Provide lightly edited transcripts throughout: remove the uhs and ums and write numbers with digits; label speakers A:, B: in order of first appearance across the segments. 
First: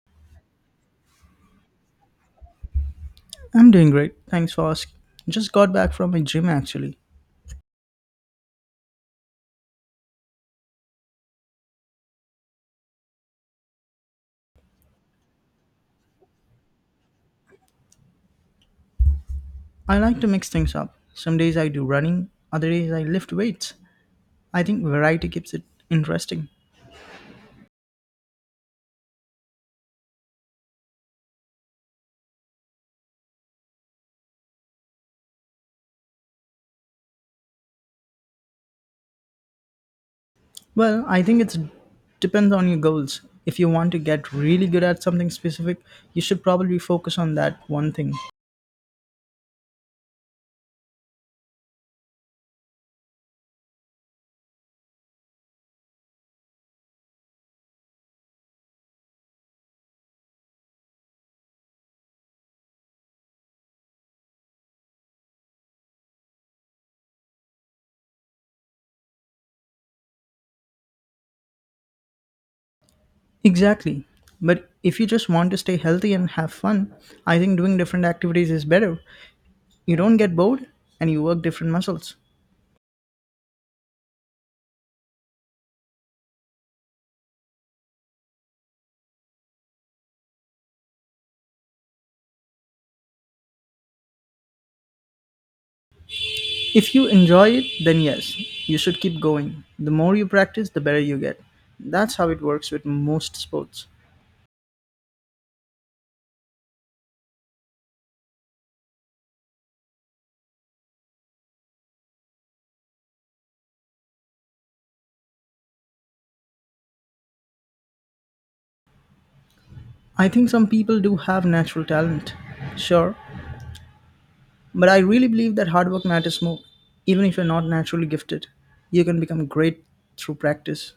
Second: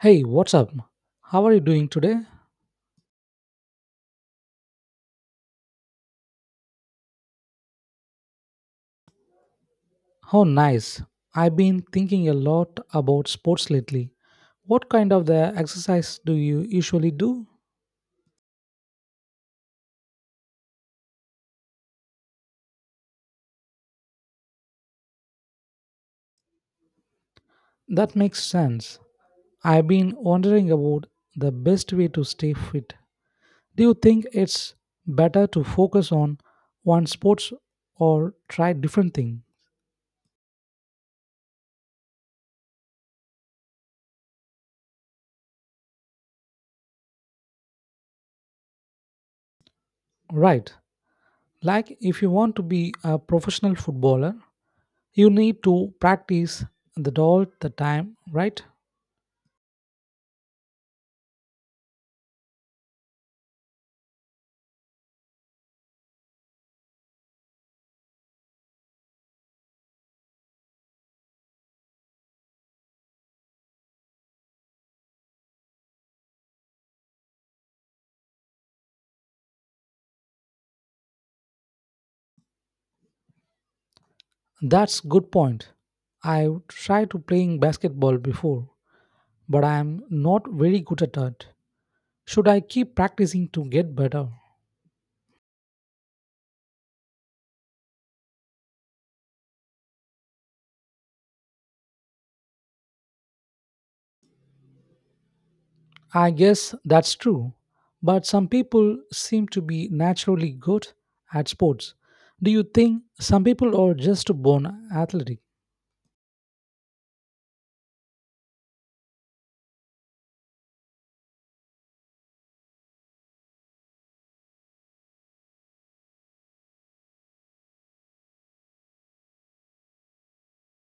A: Hey, what's up? How are you doing today?
B: I'm doing great. Thanks for asking. Just got back from my gym actually.
A: Oh, nice. I've been thinking a lot about sports lately. What kind of the exercise do you usually do?
B: I like to mix things up. Some days I do running, other days I lift weights. I think variety keeps it interesting.
A: That makes sense. I've been wondering about the best way to stay fit. Do you think it's better to focus on one sports or try different thing?
B: Well, I think it depends on your goals. If you want to get really good at something specific, you should probably focus on that one thing.
A: Right. Like if you want to be a professional footballer, you need to practice that all the time, right?
B: Exactly. But if you just want to stay healthy and have fun, I think doing different activities is better. You don't get bored and you work different muscles.
A: That's good point. I tried to playing basketball before, but I am not very good at it. Should I keep practicing to get better?
B: If you enjoy it, then yes, you should keep going. The more you practice, the better you get. That's how it works with most sports.
A: I guess that's true. But some people seem to be naturally good at sports. Do you think some people are just born athletic?
B: I think some people do have natural talent, sure, but I really believe that hard work matters more. Even if you're not naturally gifted, you can become great through practice.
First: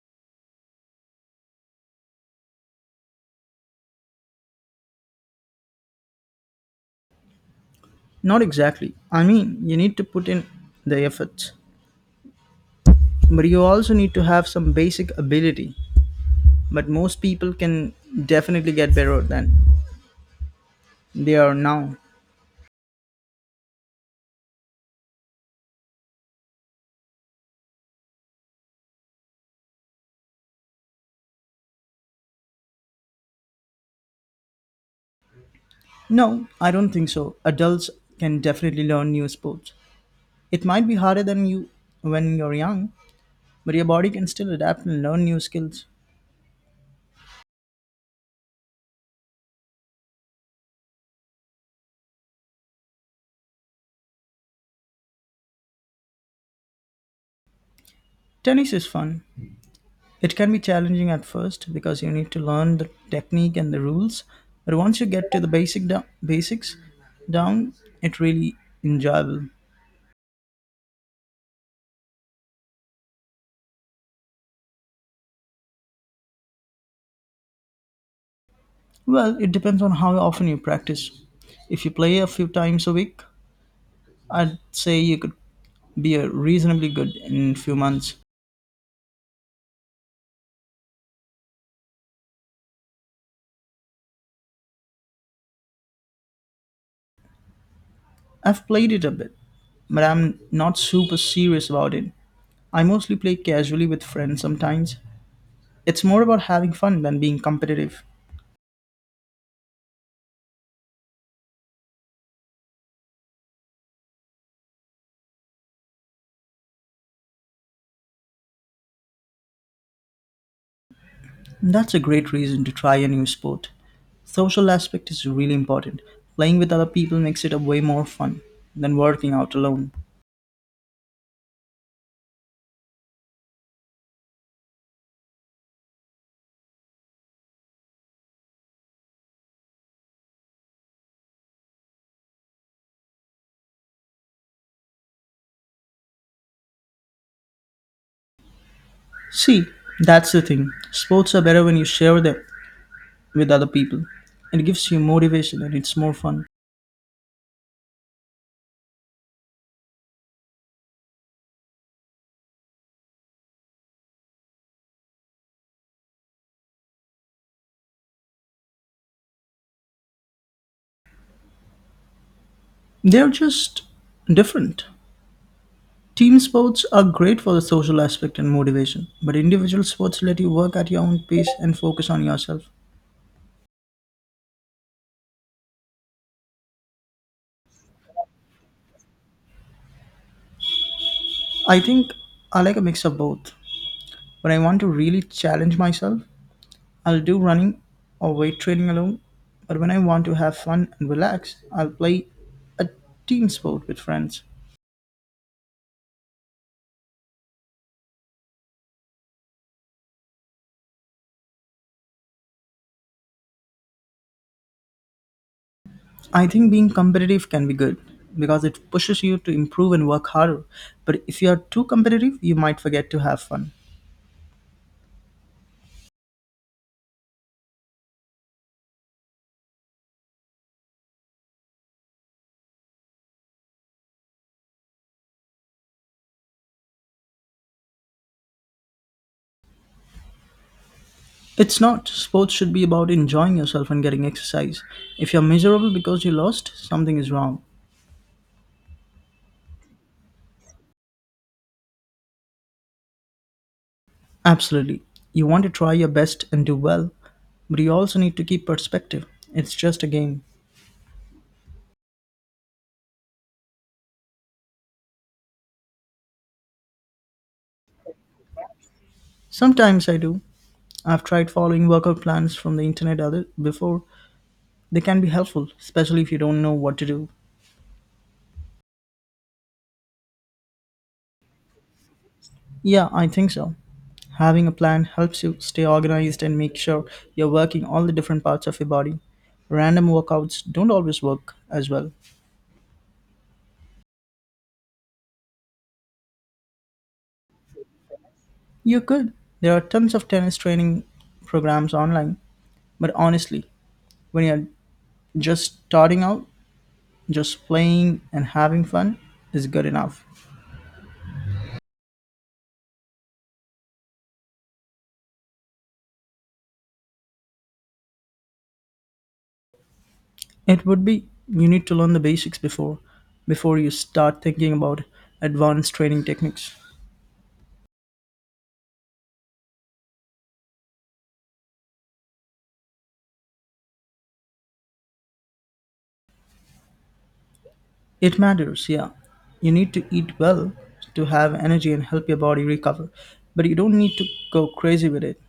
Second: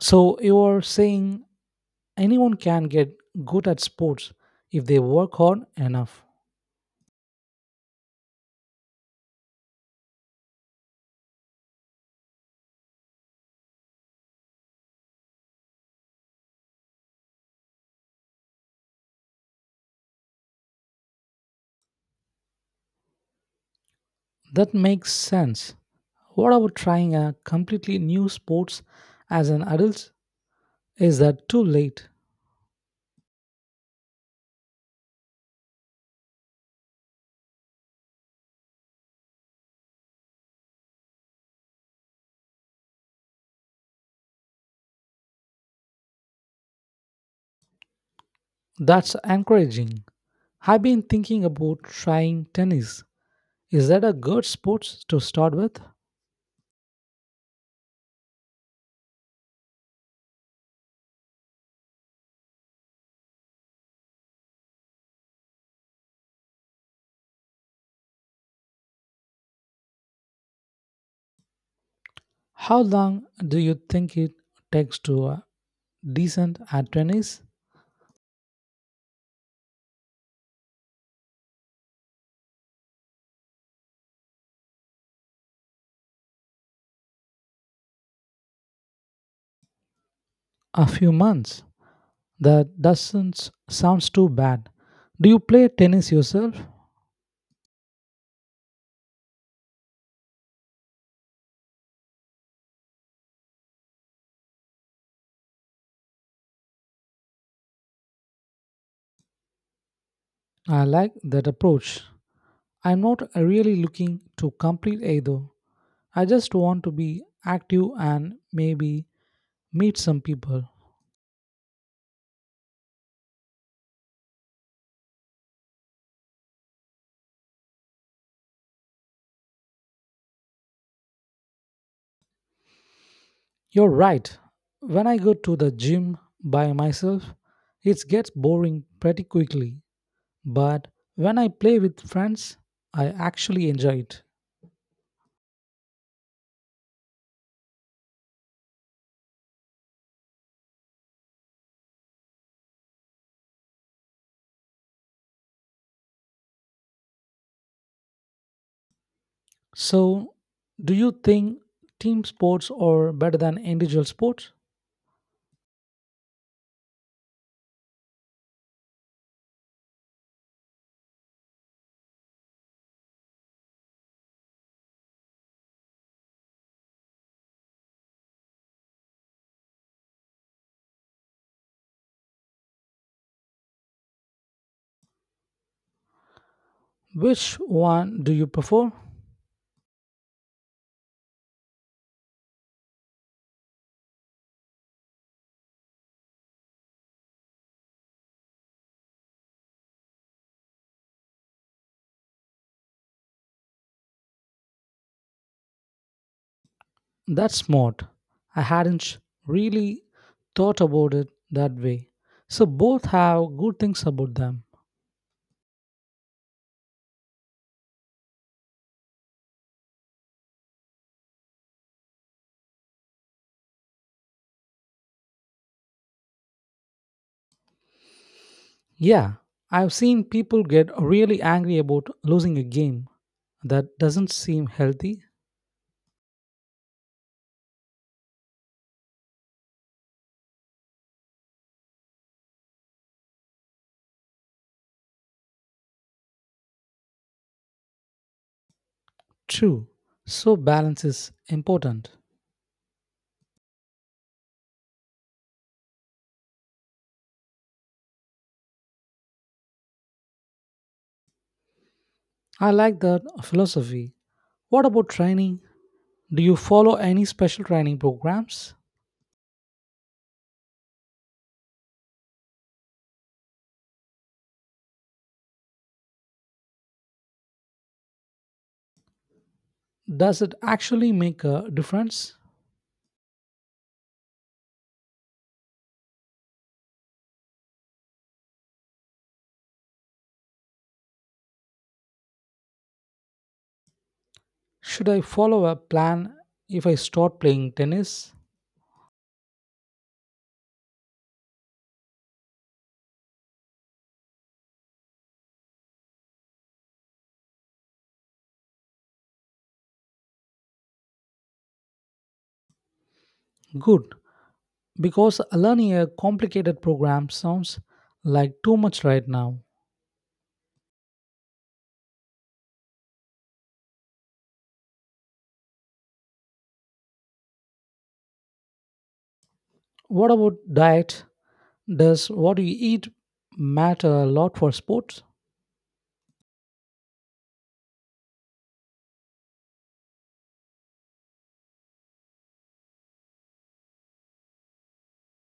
A: So you are saying anyone can get good at sports if they work hard enough.
B: Not exactly. I mean, you need to put in the efforts, but you also need to have some basic ability. But most people can definitely get better than they are now.
A: That makes sense. What about trying a completely new sports as an adult? Is that too late?
B: No, I don't think so. Adults can definitely learn new sports. It might be harder than you when you're young, but your body can still adapt and learn new skills.
A: That's encouraging. I've been thinking about trying tennis. Is that a good sport to start with?
B: Tennis is fun. It can be challenging at first because you need to learn the technique and the rules, but once you get to the basics down, it really enjoyable.
A: How long do you think it takes to decent at tennis?
B: Well, it depends on how often you practice. If you play a few times a week, I'd say you could be a reasonably good in few months.
A: A few months. That doesn't sounds too bad. Do you play tennis yourself?
B: I've played it a bit, but I'm not super serious about it. I mostly play casually with friends sometimes. It's more about having fun than being competitive.
A: I like that approach. I'm not really looking to complete either. I just want to be active and maybe meet some people.
B: That's a great reason to try a new sport. Social aspect is really important. Playing with other people makes it a way more fun than working out alone.
A: You're right. When I go to the gym by myself, it gets boring pretty quickly. But when I play with friends, I actually enjoy it.
B: See, that's the thing. Sports are better when you share them with other people. It gives you motivation and it's more fun.
A: So, do you think team sports are better than individual sports?
B: They're just different. Team sports are great for the social aspect and motivation, but individual sports let you work at your own pace and focus on yourself.
A: Which one do you prefer?
B: I think I like a mix of both. When I want to really challenge myself, I'll do running or weight training alone. But when I want to have fun and relax, I'll play a team sport with friends.
A: That's smart. I hadn't really thought about it that way. So, both have good things about them.
B: I think being competitive can be good because it pushes you to improve and work harder. But if you are too competitive, you might forget to have fun.
A: Yeah, I've seen people get really angry about losing a game that doesn't seem healthy.
B: It's not. Sports should be about enjoying yourself and getting exercise. If you're miserable because you lost, something is wrong.
A: True, so balance is important.
B: Absolutely. You want to try your best and do well, but you also need to keep perspective. It's just a game.
A: I like that philosophy. What about training? Do you follow any special training programs?
B: Sometimes I do. I've tried following workout plans from the internet other before. They can be helpful, especially if you don't know what to do.
A: Does it actually make a difference?
B: Yeah, I think so. Having a plan helps you stay organized and make sure you're working all the different parts of your body. Random workouts don't always work as well.
A: Should I follow a plan if I start playing tennis?
B: You could. There are tons of tennis training programs online, but honestly, when you're just starting out, just playing and having fun is good enough.
A: Good, because learning a complicated program sounds like too much right now.
B: It would be you need to learn the basics before you start thinking about advanced training techniques.
A: What about diet? Does what you eat matter a lot for sports?
B: It matters, yeah. You need to eat well to have energy and help your body recover, but you don't need to go crazy with it.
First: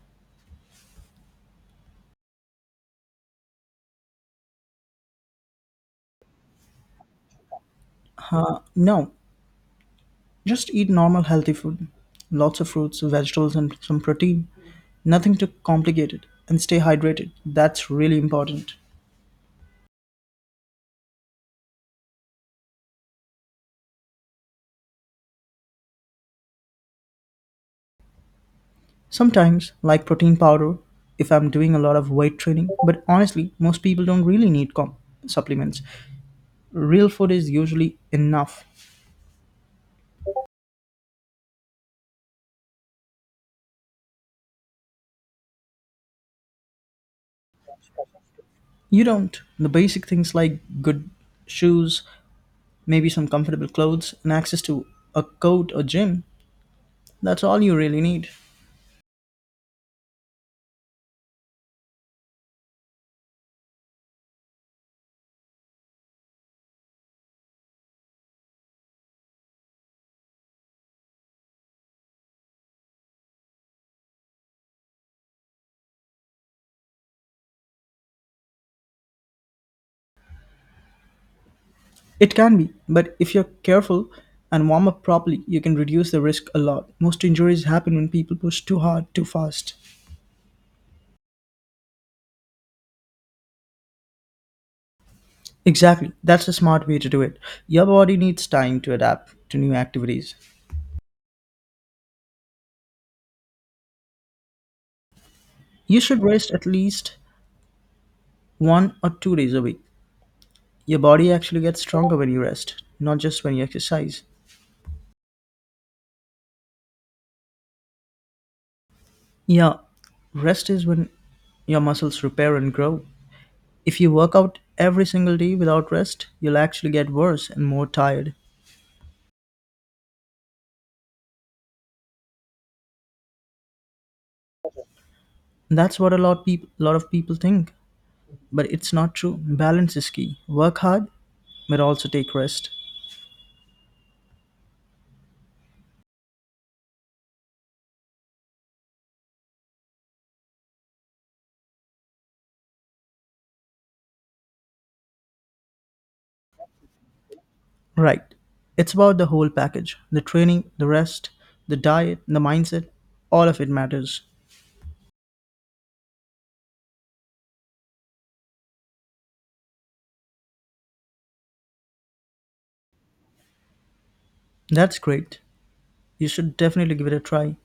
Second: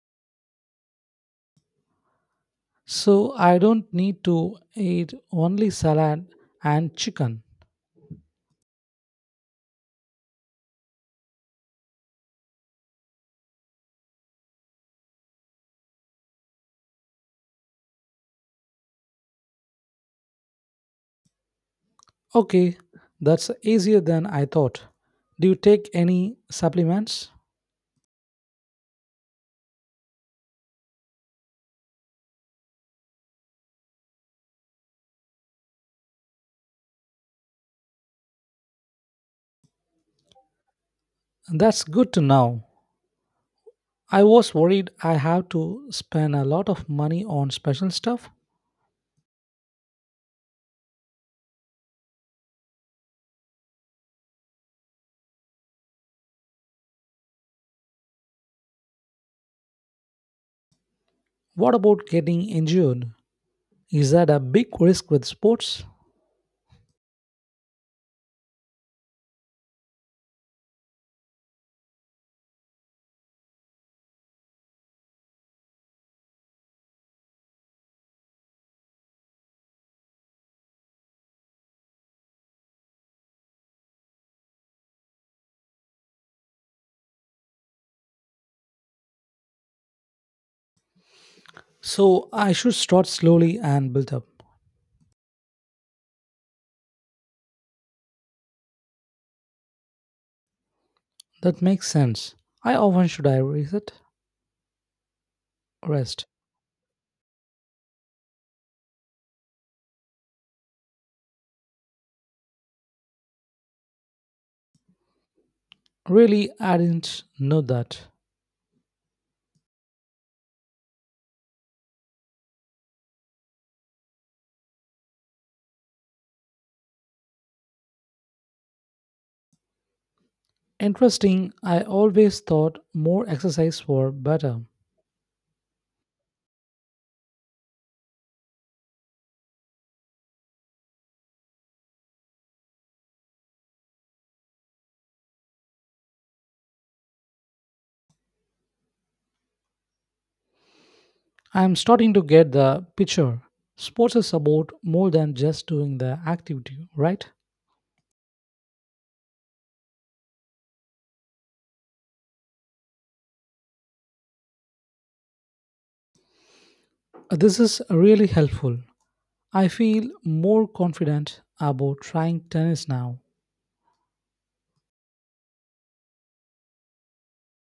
A: So I don't need to eat only salad and chicken.
B: No, just eat normal healthy food, lots of fruits, vegetables, and some protein. Nothing too complicated, and stay hydrated. That's really important.
A: Okay, that's easier than I thought. Do you take any supplements?
B: Sometimes, like protein powder, if I'm doing a lot of weight training, but honestly, most people don't really supplements. Real food is usually enough.
A: That's good to know. I was worried I have to spend a lot of money on special stuff.
B: You don't. The basic things like good shoes, maybe some comfortable clothes, and access to a coat or gym, that's all you really need.
A: What about getting injured? Is that a big risk with sports?
B: It can be, but if you're careful and warm up properly, you can reduce the risk a lot. Most injuries happen when people push too hard, too fast.
A: So I should start slowly and build up.
B: Exactly, that's a smart way to do it. Your body needs time to adapt to new activities.
A: That makes sense. I often should I reset?
B: You should
A: Rest.
B: rest at least 1 or 2 days a week. Your body actually gets stronger when you rest, not just when you exercise.
A: Really, I didn't know that.
B: Yeah, rest is when your muscles repair and grow. If you work out every single day without rest, you'll actually get worse and more tired.
A: Interesting, I always thought more exercise were better.
B: That's what a lot people lot of people think, but it's not true. Balance is key. Work hard, but also take rest.
A: I'm starting to get the picture. Sports is about more than just doing the activity, right?
B: Right. It's about the whole package. The training, the rest, the diet, the mindset, all of it matters.
A: This is really helpful. I feel more confident about trying tennis now.
B: That's great. You should definitely give it a try.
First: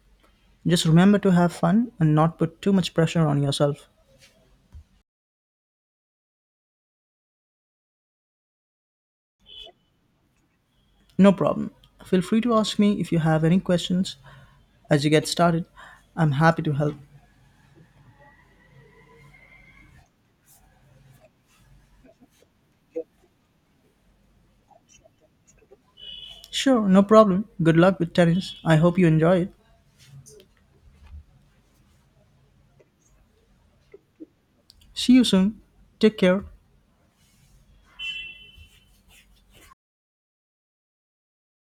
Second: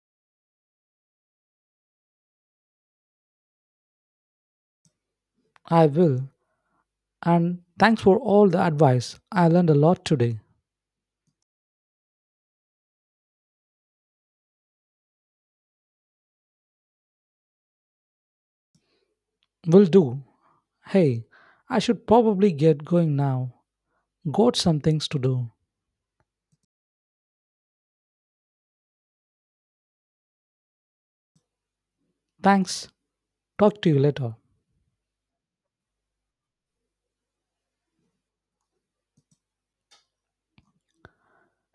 B: Just remember to have fun and not put too much pressure on yourself.
A: I will. And thanks for all the advice. I learned a lot today.
B: No problem. Feel free to ask me if you have any questions as you get started. I'm happy to help.
A: Will do. Hey, I should probably get going now. Got some things to do.
B: Sure, no problem. Good luck with tennis. I hope you enjoy it.
A: Thanks. Talk to you later.
B: See you soon. Take care.